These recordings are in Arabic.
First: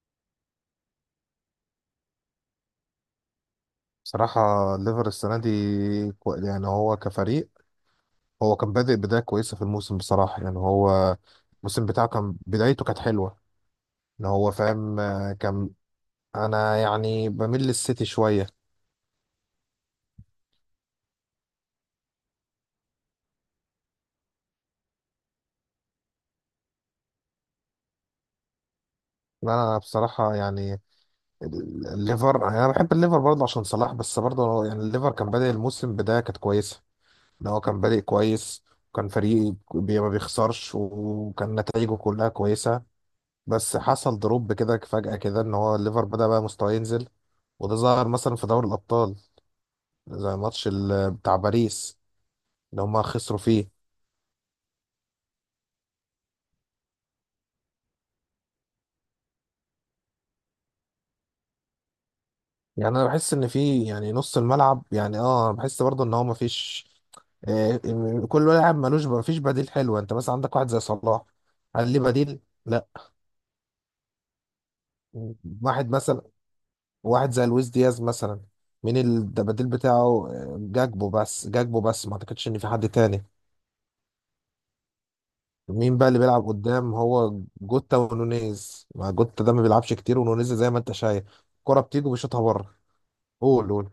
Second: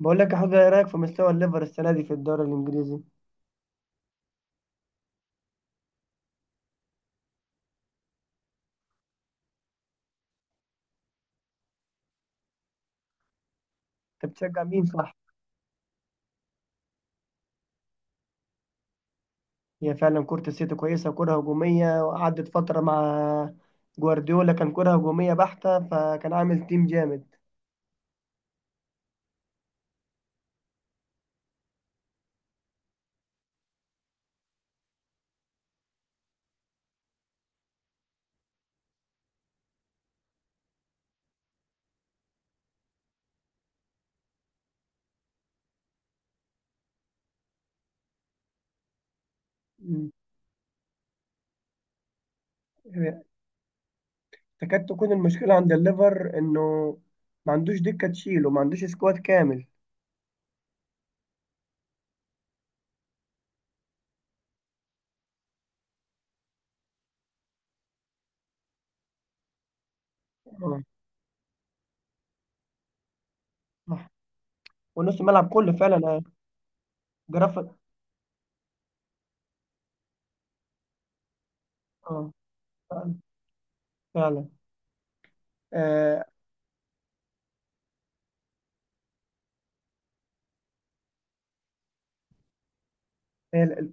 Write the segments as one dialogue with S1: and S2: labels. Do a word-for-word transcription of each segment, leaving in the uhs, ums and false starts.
S1: بقول لك يا حوده، ايه رايك في مستوى الليفر السنه دي في الدوري الانجليزي؟
S2: بصراحة الليفر السنة دي كو- يعني هو كفريق. هو كان بادئ بداية كويسة في الموسم، بصراحة. يعني هو الموسم بتاعه كان بدايته كانت حلوة، ان
S1: انت
S2: هو
S1: بتشجع مين،
S2: فاهم.
S1: صح؟
S2: آه، كان انا يعني بميل للسيتي شوية.
S1: هي فعلا كره السيتي كويسه، كره هجوميه، وقعدت فتره مع جوارديولا. كان كره هجوميه بحته، فكان عامل تيم جامد.
S2: انا بصراحة يعني ال- الليفر، يعني انا بحب الليفر برضه عشان صلاح، بس برضه يعني الليفر كان بادئ الموسم بداية كانت كويسة، ان هو كان بادئ كويس، وكان فريق بي- ما بيخسرش، وكان نتائجه كلها كويسة. بس حصل دروب كده فجأة كده، ان هو الليفر بدأ بقى مستواه ينزل، وده ظهر مثلا في دوري الأبطال،
S1: مم.
S2: زي ماتش ال- بتاع باريس اللي هما خسروا فيه.
S1: تكاد تكون المشكله عند الليفر انه ما عندوش دكه تشيله، ما عندوش سكواد كامل.
S2: يعني انا بحس ان في، يعني، نص الملعب، يعني اه انا بحس برضه ان هو مفيش، آه، م- كل لاعب ملوش، مفيش بديل حلو. انت مثلا عندك واحد زي
S1: اه.
S2: صلاح، هل ليه بديل؟ لا.
S1: صح. ونص الملعب كله
S2: واحد
S1: فعلا.
S2: مثلا، واحد زي لويس
S1: جرافيك.
S2: دياز مثلا، مين البديل بتاعه؟ آه، جاكبو، بس جاكبو بس ما
S1: اه.
S2: اعتقدش ان في حد
S1: فعلا.
S2: تاني.
S1: فعلا.
S2: مين بقى اللي
S1: آه،
S2: بيلعب قدام؟ هو جوتا ونونيز، مع جوتا ده ما بيلعبش كتير، ونونيز زي ما انت شايف، الكرة بتيجي وبيشوطها بره.
S1: هي
S2: قول، قول.
S1: ال-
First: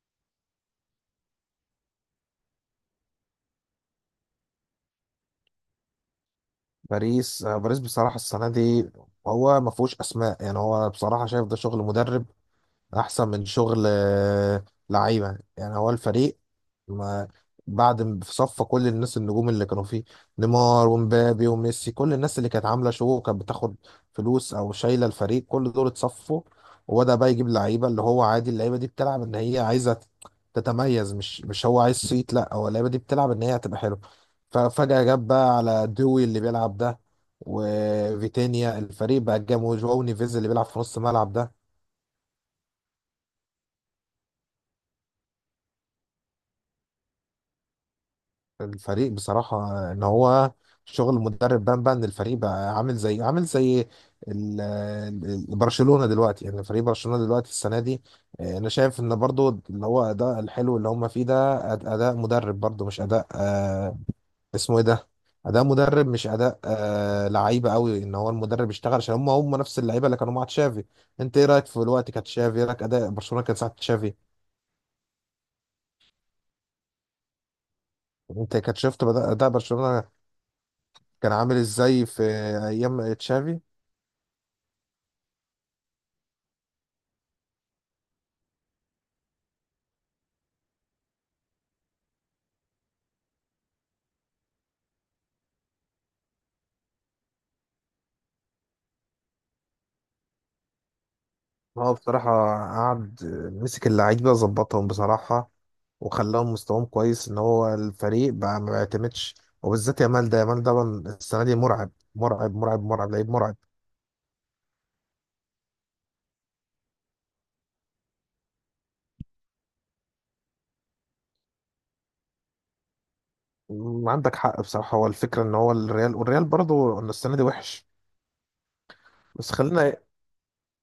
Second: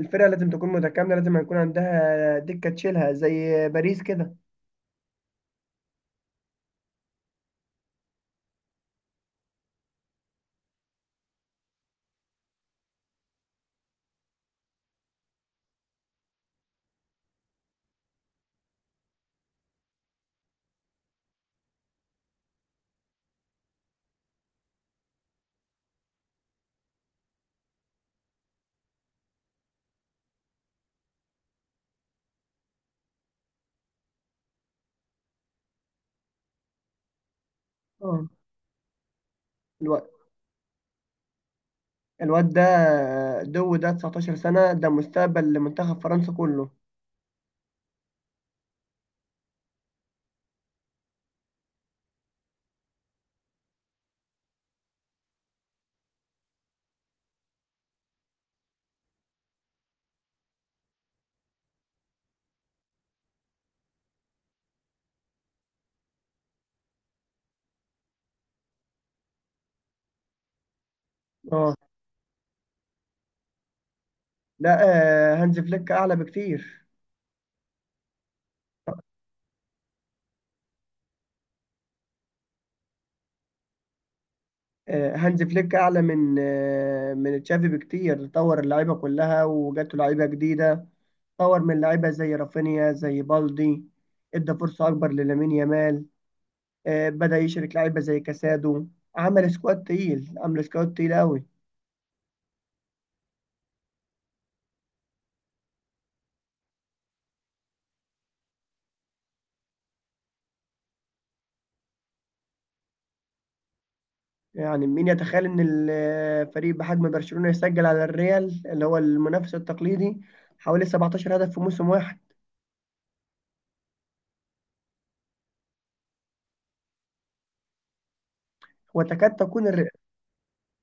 S1: الفرقه لازم تكون متكامله، لازم يكون عندها دكه تشيلها زي باريس كده.
S2: باريس آه، باريس بصراحة السنة دي هو ما فيهوش أسماء. يعني هو بصراحة شايف ده شغل مدرب احسن من شغل آه، لعيبه. يعني هو الفريق ما بعد م- في صفى كل الناس النجوم اللي كانوا فيه، نيمار ومبابي وميسي، كل الناس اللي كانت عامله شو وكانت بتاخد فلوس او شايله الفريق، كل دول اتصفوا. وبدا بقى يجيب لعيبه اللي هو عادي، اللعيبه دي بتلعب ان هي عايزه ت- تتميز، مش مش هو عايز صيت، لا هو اللعيبه دي بتلعب ان هي هتبقى حلوه. ففجاه جاب بقى على دوي اللي بيلعب ده
S1: اه،
S2: وفيتينيا، الفريق بقى جاب، وجواو نيفيز اللي بيلعب في نص الملعب ده.
S1: الواد ده دو ده 19 سنة، ده مستقبل لمنتخب فرنسا كله.
S2: الفريق بصراحة ان هو شغل المدرب بان، بان الفريق بقى عامل زي عامل زي ال- ال- برشلونة دلوقتي. يعني فريق برشلونة دلوقتي السنة دي، آه، انا شايف ان برضو اللي هو اداء الحلو اللي هم فيه ده أد- اداء مدرب، برضو مش اداء، آه، اسمه ايه ده، اداء مدرب مش اداء آه، لعيبة قوي. ان هو المدرب اشتغل عشان هم هم نفس اللعيبة اللي كانوا مع تشافي. انت ايه رايك
S1: اه.
S2: في الوقت كانت تشافي؟ ايه رايك اداء برشلونة كان ساعة تشافي؟
S1: لا. آه، هانز فليك أعلى بكتير.
S2: انت كنت شفت بدأ- اداء برشلونة كان عامل ازاي في ايام تشافي؟
S1: آه، هانز فليك أعلى من آه، من تشافي بكتير. طور اللعيبة كلها وجاته لعيبة جديدة، طور من لعيبة زي رافينيا، زي بالدي، ادى فرصة أكبر للامين يامال. آه، بدأ يشرك لعيبة زي كاسادو. عمل سكواد تقيل، عمل سكواد تقيل أوي.
S2: هو بصراحة قعد مسك اللعيبة ظبطهم بصراحة، وخلاهم مستواهم كويس، ان هو الفريق بقى ما بيعتمدش، وبالذات يامال. ده يامال ده بقى السنة دي مرعب، مرعب، مرعب، مرعب، لعيب مرعب.
S1: يعني مين يتخيل ان الفريق بحجم برشلونة يسجل على الريال اللي هو المنافس التقليدي حوالي 17 هدف في موسم واحد؟
S2: م- عندك حق بصراحة. هو الفكرة ان هو الريال، والريال برضه إن السنة دي وحش.
S1: وتكاد
S2: بس
S1: تكون الر...
S2: خلينا،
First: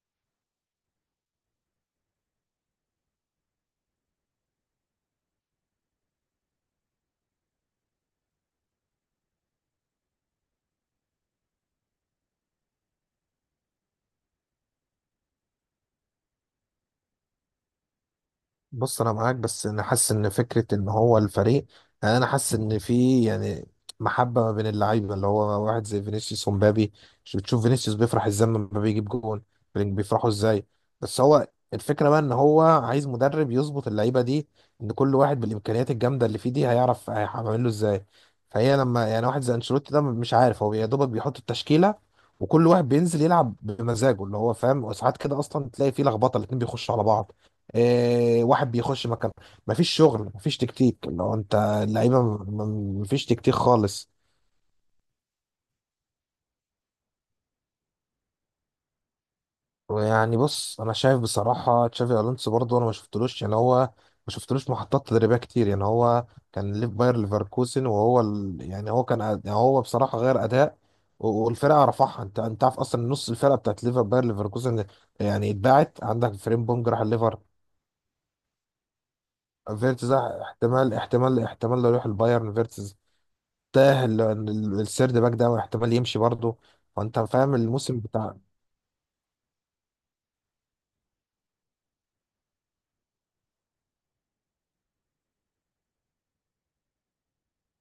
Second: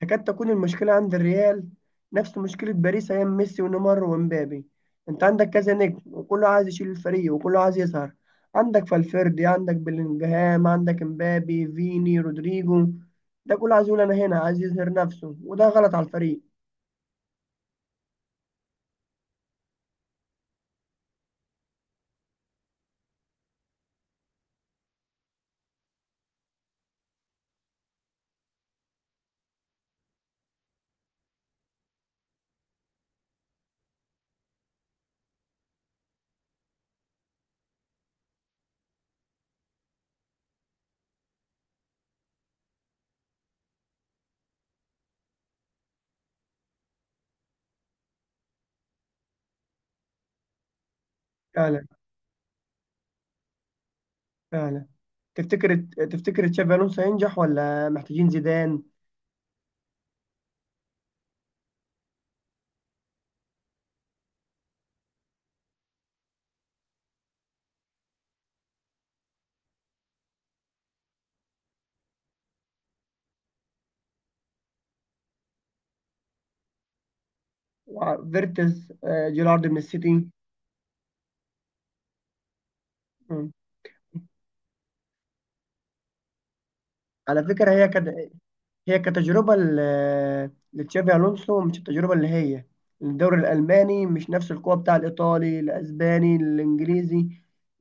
S1: تكاد تكون المشكلة عند الريال نفس مشكلة باريس ايام ميسي ونيمار ومبابي. انت عندك كذا نجم، وكله عايز يشيل الفريق وكله عايز يظهر. عندك فالفيردي، عندك بلينجهام، عندك مبابي، فيني، رودريجو، ده كله عايز يقول انا هنا، عايز يظهر نفسه، وده غلط على الفريق.
S2: بص انا معاك، بس انا حاسس ان فكره ان هو الفريق، يعني انا حاسس ان في، يعني، محبه ما بين اللعيبه، اللي هو واحد زي فينيسيوس ومبابي. مش بتشوف فينيسيوس بيفرح ازاي لما مبابي يجيب جون؟ بيفرحوا ازاي! بس هو الفكره بقى ان هو عايز مدرب يظبط اللعيبه دي، ان كل واحد بالامكانيات الجامده اللي فيه دي هيعرف هيعمل له ازاي. فهي لما يعني واحد زي انشيلوتي ده مش عارف، هو يا دوبك بيحط التشكيله وكل واحد بينزل يلعب بمزاجه اللي هو فاهم، وساعات كده اصلا تلاقي فيه لخبطه، الاتنين بيخشوا على بعض، إيه واحد بيخش مكان، مفيش شغل، مفيش تكتيك. لو انت اللعيبه م- م- مفيش تكتيك خالص.
S1: فعلا. تفتكر تفتكر تشافي الونسو هينجح ولا محتاجين زيدان؟
S2: ويعني بص، انا شايف بصراحه تشافي الونسو برضه انا ما شفتلوش. يعني هو ما شفتلوش محطات تدريبيه كتير. يعني هو كان ليف باير ليفركوزن، وهو ال... يعني هو كان أد- يعني هو بصراحه غير اداء و- والفرقه رفعها. انت انت عارف اصلا نص الفرقه بتاعت ليفر باير ليفركوزن يعني اتباعت. عندك فريمبونج راح الليفر،
S1: وفيرتز، آه، جيرارد من
S2: فيرتز
S1: السيتي.
S2: راح- احتمال، احتمال، احتمال لو يروح البايرن فيرتز.
S1: مم.
S2: تاه ال- ال- السيرد باك ده، واحتمال يمشي برضه. فانت
S1: على
S2: فاهم
S1: فكره هي
S2: الموسم
S1: كد...
S2: بتاع.
S1: هي كتجربه ل- لتشافي الونسو، مش التجربه اللي هي الدوري الالماني، مش نفس القوه بتاع الايطالي الاسباني الانجليزي،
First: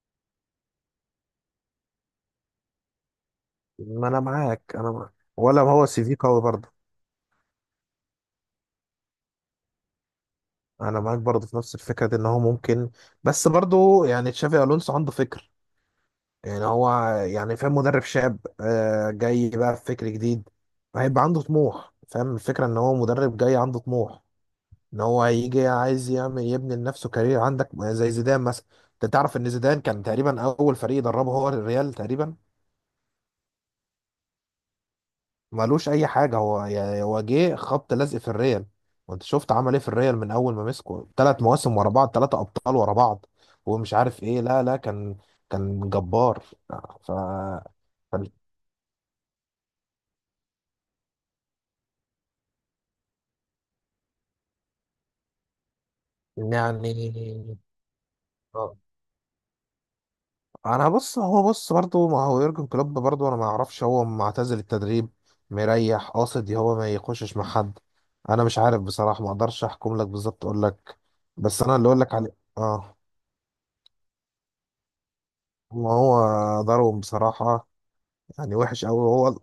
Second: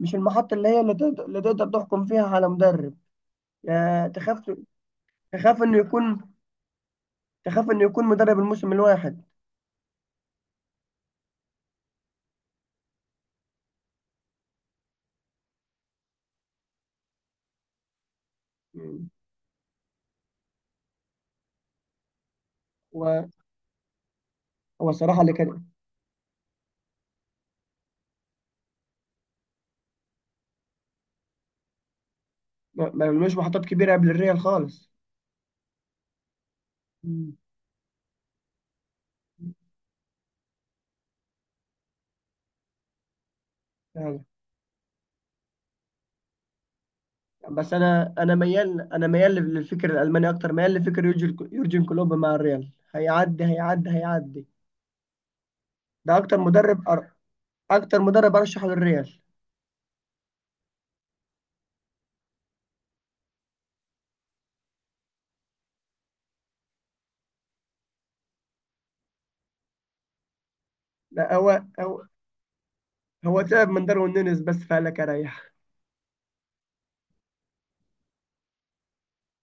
S1: مش المحطه اللي هي اللي تقدر، اللي تقدر تحكم فيها على مدرب. يا
S2: ما انا
S1: تخاف،
S2: معاك، انا معاك. ولا
S1: تخاف انه
S2: هو سي في
S1: يكون،
S2: قوي برضه.
S1: تخاف انه يكون مدرب الموسم الواحد.
S2: انا معاك برضه في نفس الفكره دي ان هو ممكن، بس برضه يعني تشافي الونسو عنده فكر. يعني هو، يعني فاهم، مدرب شاب
S1: مم.
S2: آه، جاي بقى بفكر جديد، هيبقى عنده طموح، فاهم الفكره، ان هو
S1: و-
S2: مدرب جاي عنده طموح،
S1: هو
S2: ان
S1: الصراحه
S2: هو
S1: اللي كان.
S2: هيجي عايز يعمل، يبني لنفسه كارير. عندك زي زيدان مثلا، انت تعرف ان زيدان كان تقريبا اول فريق دربه هو الريال تقريبا،
S1: ما ما عملوش محطات كبيره قبل الريال خالص.
S2: ملوش اي حاجه. هو يا- هو
S1: مم.
S2: جه خبط لزق في الريال، وانت شفت عمل ايه في الريال. من اول ما مسكه ثلاث مواسم ورا بعض، ثلاثه ابطال ورا بعض، ومش عارف
S1: أيوة.
S2: ايه. لا، لا، كان، كان جبار. ف
S1: بس انا
S2: فال-
S1: انا ميال انا ميال للفكر الالماني اكتر، ميال لفكر يورجن يورجن كلوب. مع الريال هيعدي هيعدي هيعدي. ده اكتر مدرب أر...
S2: يعني
S1: اكتر مدرب ارشحه
S2: آه.
S1: للريال.
S2: انا بص، هو بص برضو. ما هو يورجن كلوب برضو انا ما اعرفش هو معتزل التدريب، مريح، قاصد هو ما يخشش مع حد. انا مش عارف بصراحه، ما اقدرش احكم لك بالظبط، اقول لك
S1: لا، هو
S2: بس انا اللي اقول
S1: هو
S2: لك عليه، اه.
S1: هو تعب من داروين نونيز بس، فقالك اريح.
S2: ما هو ضرهم بصراحة، يعني وحش قوي، وهو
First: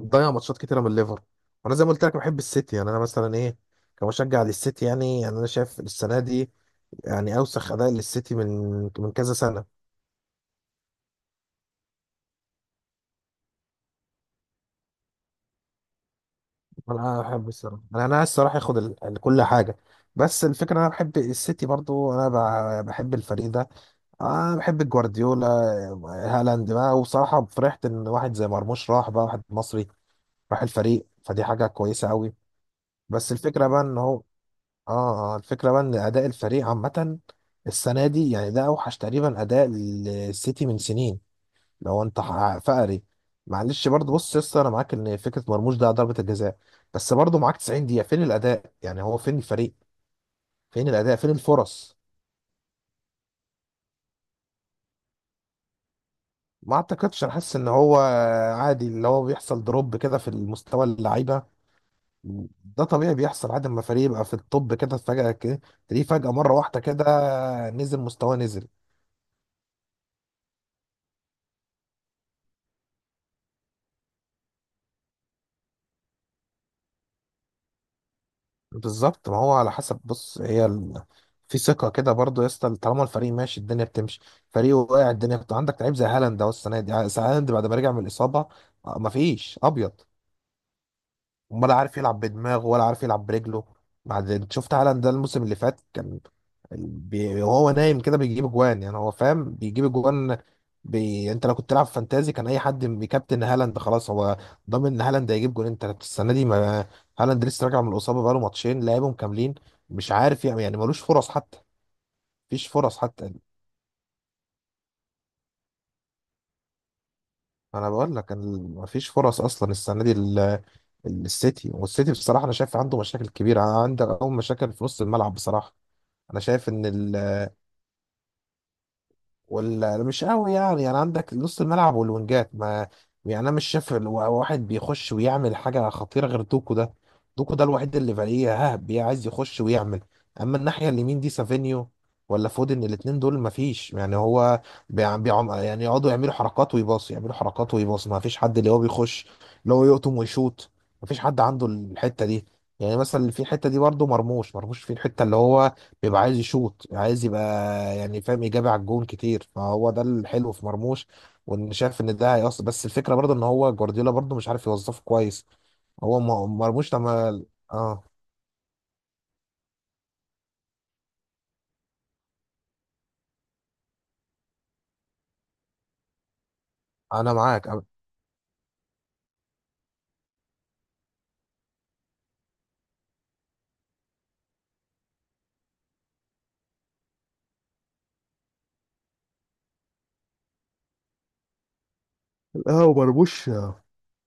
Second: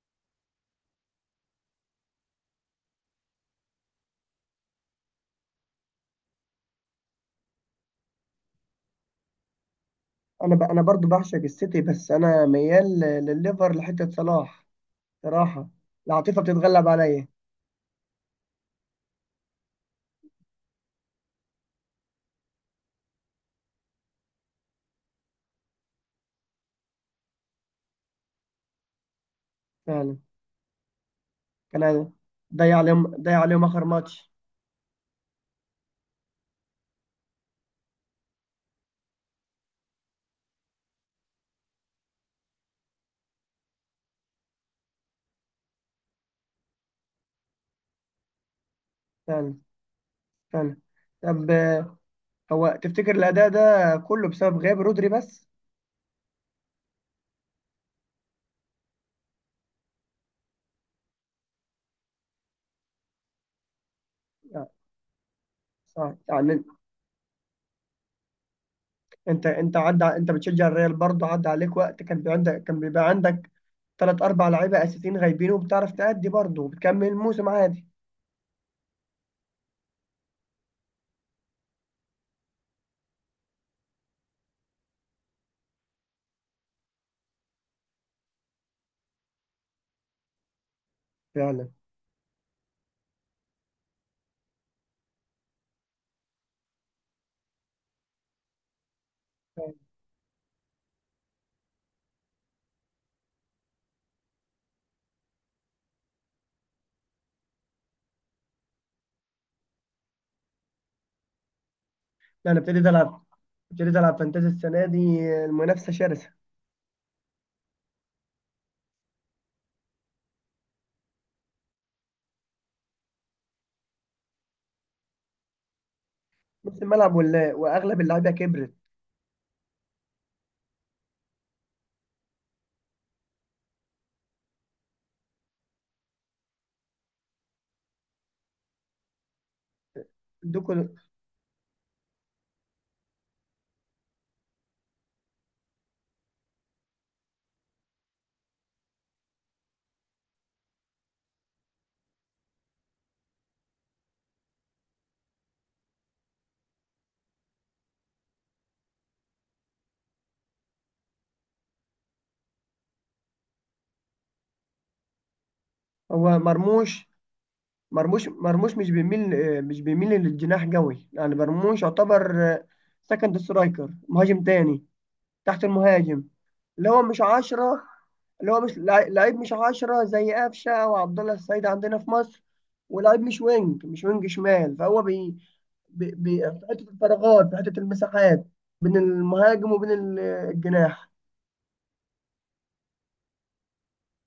S2: ضيع ماتشات كتيره من الليفر. وانا زي ما قلت لك بحب السيتي، يعني انا مثلا ايه، كمشجع للسيتي يعني يعني انا شايف السنه دي يعني اوسخ اداء للسيتي من من كذا سنه.
S1: انا ب... انا برضو بعشق السيتي، بس انا ميال ل- للليفر لحته صلاح. صراحه، العاطفه بتتغلب
S2: انا
S1: عليا.
S2: احب الصراحه، انا انا عايز الصراحه ياخد ال- ال- كل حاجه. بس الفكره، انا بحب السيتي برضو، انا ب- بحب الفريق ده، انا بحب جوارديولا. هالاند بقى، وصراحه فرحت ان واحد زي مرموش راح، بقى واحد مصري
S1: فعلا.
S2: راح الفريق، فدي حاجه كويسه
S1: كان،
S2: قوي.
S1: ضيع عليهم
S2: بس
S1: ضيع عليهم
S2: الفكره بقى
S1: اخر
S2: ان هو،
S1: ماتش.
S2: اه اه الفكرة بقى ان اداء الفريق عامة السنة دي، يعني ده اوحش تقريبا اداء للسيتي من سنين. لو انت ح- فقري، معلش برضه، بص يا اسطى انا معاك ان فكرة مرموش ده ضربة الجزاء، بس برضه معاك تسعين دقيقة، فين الاداء؟ يعني هو فين
S1: فعلا.
S2: الفريق؟
S1: فعلا.
S2: فين الاداء؟ فين
S1: طب،
S2: الفرص؟
S1: هو تفتكر الأداء ده كله بسبب غياب رودري بس؟
S2: ما اعتقدش. انا حاسس ان هو عادي، اللي هو بيحصل دروب كده في المستوى اللعيبة، ده طبيعي بيحصل عادي لما فريق يبقى في
S1: لا.
S2: الطب كده فجأة كده، تلاقيه
S1: صح
S2: فجأة مرة
S1: يعني.
S2: واحدة كده نزل مستواه نزل.
S1: أنت أنت عدى أنت بتشجع الريال برضه، عدى عليك وقت كان بيبقى عندك، كان بيبقى عندك تلات أربع لعيبة أساسيين غايبين وبتعرف تأدي برضه وبتكمل الموسم عادي.
S2: بالظبط، ما هو على حسب، بص هي ال... في ثقة كده برضه يا اسطى، طالما الفريق ماشي الدنيا بتمشي، فريق واقع الدنيا بت... عندك لعيب زي هالاند، اهو السنة دي هالاند بعد ما رجع من الإصابة، آه، مفيش أبيض،
S1: فعلا.
S2: ولا عارف يلعب بدماغه، ولا عارف يلعب برجله. بعد، شفت هالاند ده الموسم اللي فات كان بي... وهو نايم كده بيجيب اجوان، يعني هو فاهم بيجيب اجوان. بي... انت لو كنت تلعب فانتازي كان اي حد بيكابتن هالاند، خلاص هو ضامن ان هالاند هيجيب جون. انت السنه دي ما، هالاند لسه راجع من الاصابه، بقاله ماتشين لعبهم كاملين، مش عارف يعني يعني ملوش فرص حتى،
S1: أنا
S2: مفيش
S1: ابتديت
S2: فرص
S1: ألعب
S2: حتى.
S1: ابتديت ألعب فانتازي السنة دي، المنافسة شرسة.
S2: انا بقول لك ال- مفيش فرص اصلا السنه دي ال- ال- السيتي، والسيتي بصراحه انا شايف عنده مشاكل كبيره. عنده اول مشاكل في نص الملعب بصراحه، انا شايف
S1: نص
S2: ان
S1: الملعب ولا وأغلب اللعيبة كبرت.
S2: ولا مش قوي يعني يعني عندك نص الملعب والوينجات ما، يعني انا مش شايف ال- واحد بيخش ويعمل حاجه خطيره غير دوكو ده. دوكو ده الوحيد اللي فاريه ها بي- عايز يخش ويعمل. اما
S1: دوكو.
S2: الناحيه اليمين دي سافينيو ولا فودن، الاتنين دول ما فيش، يعني هو بيع- بيعم، يعني يقعدوا يعملوا حركات ويباص، يعملوا حركات ويباص، ما فيش حد اللي هو بيخش، اللي هو يقطم ويشوط، ما فيش حد عنده الحته دي. يعني مثلا في الحته دي برضه مرموش. مرموش في الحته اللي هو بيبقى عايز يشوط، عايز يبقى يعني فاهم، يجابه على الجون كتير، فهو ده الحلو في مرموش، وان شايف ان ده هيأثر. بس الفكره برضه ان هو جوارديولا برضه مش عارف يوظفه كويس. هو
S1: هو
S2: م- مرموش
S1: مرموش
S2: لما، اه،
S1: مرموش مرموش مش بيميل، آه، مش بيميل للجناح قوي، يعني مرموش يعتبر سكند سترايكر، مهاجم تاني، تحت المهاجم، اللي هو مش
S2: انا معاك. أنا-
S1: عشرة. اللي هو مش لع- لعيب مش عشرة زي قفشة أو عبد الله السعيد عندنا في مصر، ولعيب مش وينج، مش وينج شمال، فهو بي بي بي في حتة الفراغات، في حتة المساحات بين المهاجم وبين ال- الجناح.
S2: لا، هو مرموش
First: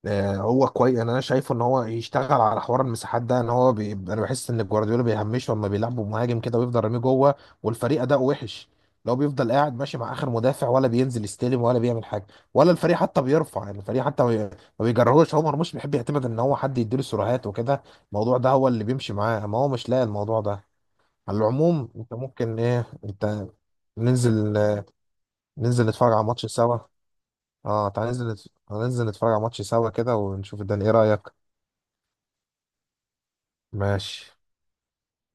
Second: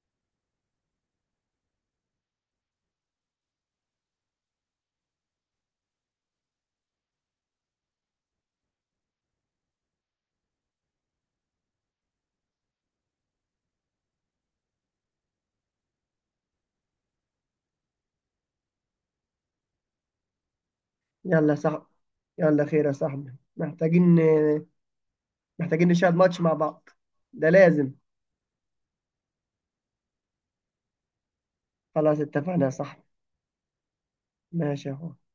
S2: آه، هو كويس. انا أنا شايفه ان هو يشتغل على حوار المساحات ده، ان هو بي... انا بحس ان جوارديولا بيهمشه لما بيلعبوا مهاجم كده، ويفضل راميه جوه والفريق اداؤه وحش، لو بيفضل قاعد ماشي مع اخر مدافع، ولا بينزل يستلم، ولا بيعمل حاجه، ولا الفريق حتى بيرفع. يعني الفريق حتى ما بي- ما بيجرهوش. هو مرموش بيحب يعتمد ان هو حد يديله سيروهات وكده، الموضوع ده هو اللي بيمشي معاه، ما هو مش لاقي الموضوع ده. على
S1: يلا يا صاحبي.
S2: العموم انت ممكن
S1: يلا خير
S2: ايه،
S1: يا صاحبي،
S2: انت،
S1: محتاجين
S2: ننزل، ننزل
S1: محتاجين نشاهد
S2: نتفرج على
S1: ماتش
S2: ماتش
S1: مع
S2: سوا.
S1: بعض، ده
S2: اه
S1: لازم.
S2: تعال، ننزل نت- ننزل نتفرج على ماتش سوا كده ونشوف الدنيا. ايه رأيك؟
S1: خلاص، اتفقنا يا صاحبي.
S2: ماشي.
S1: ماشي يا أخوي.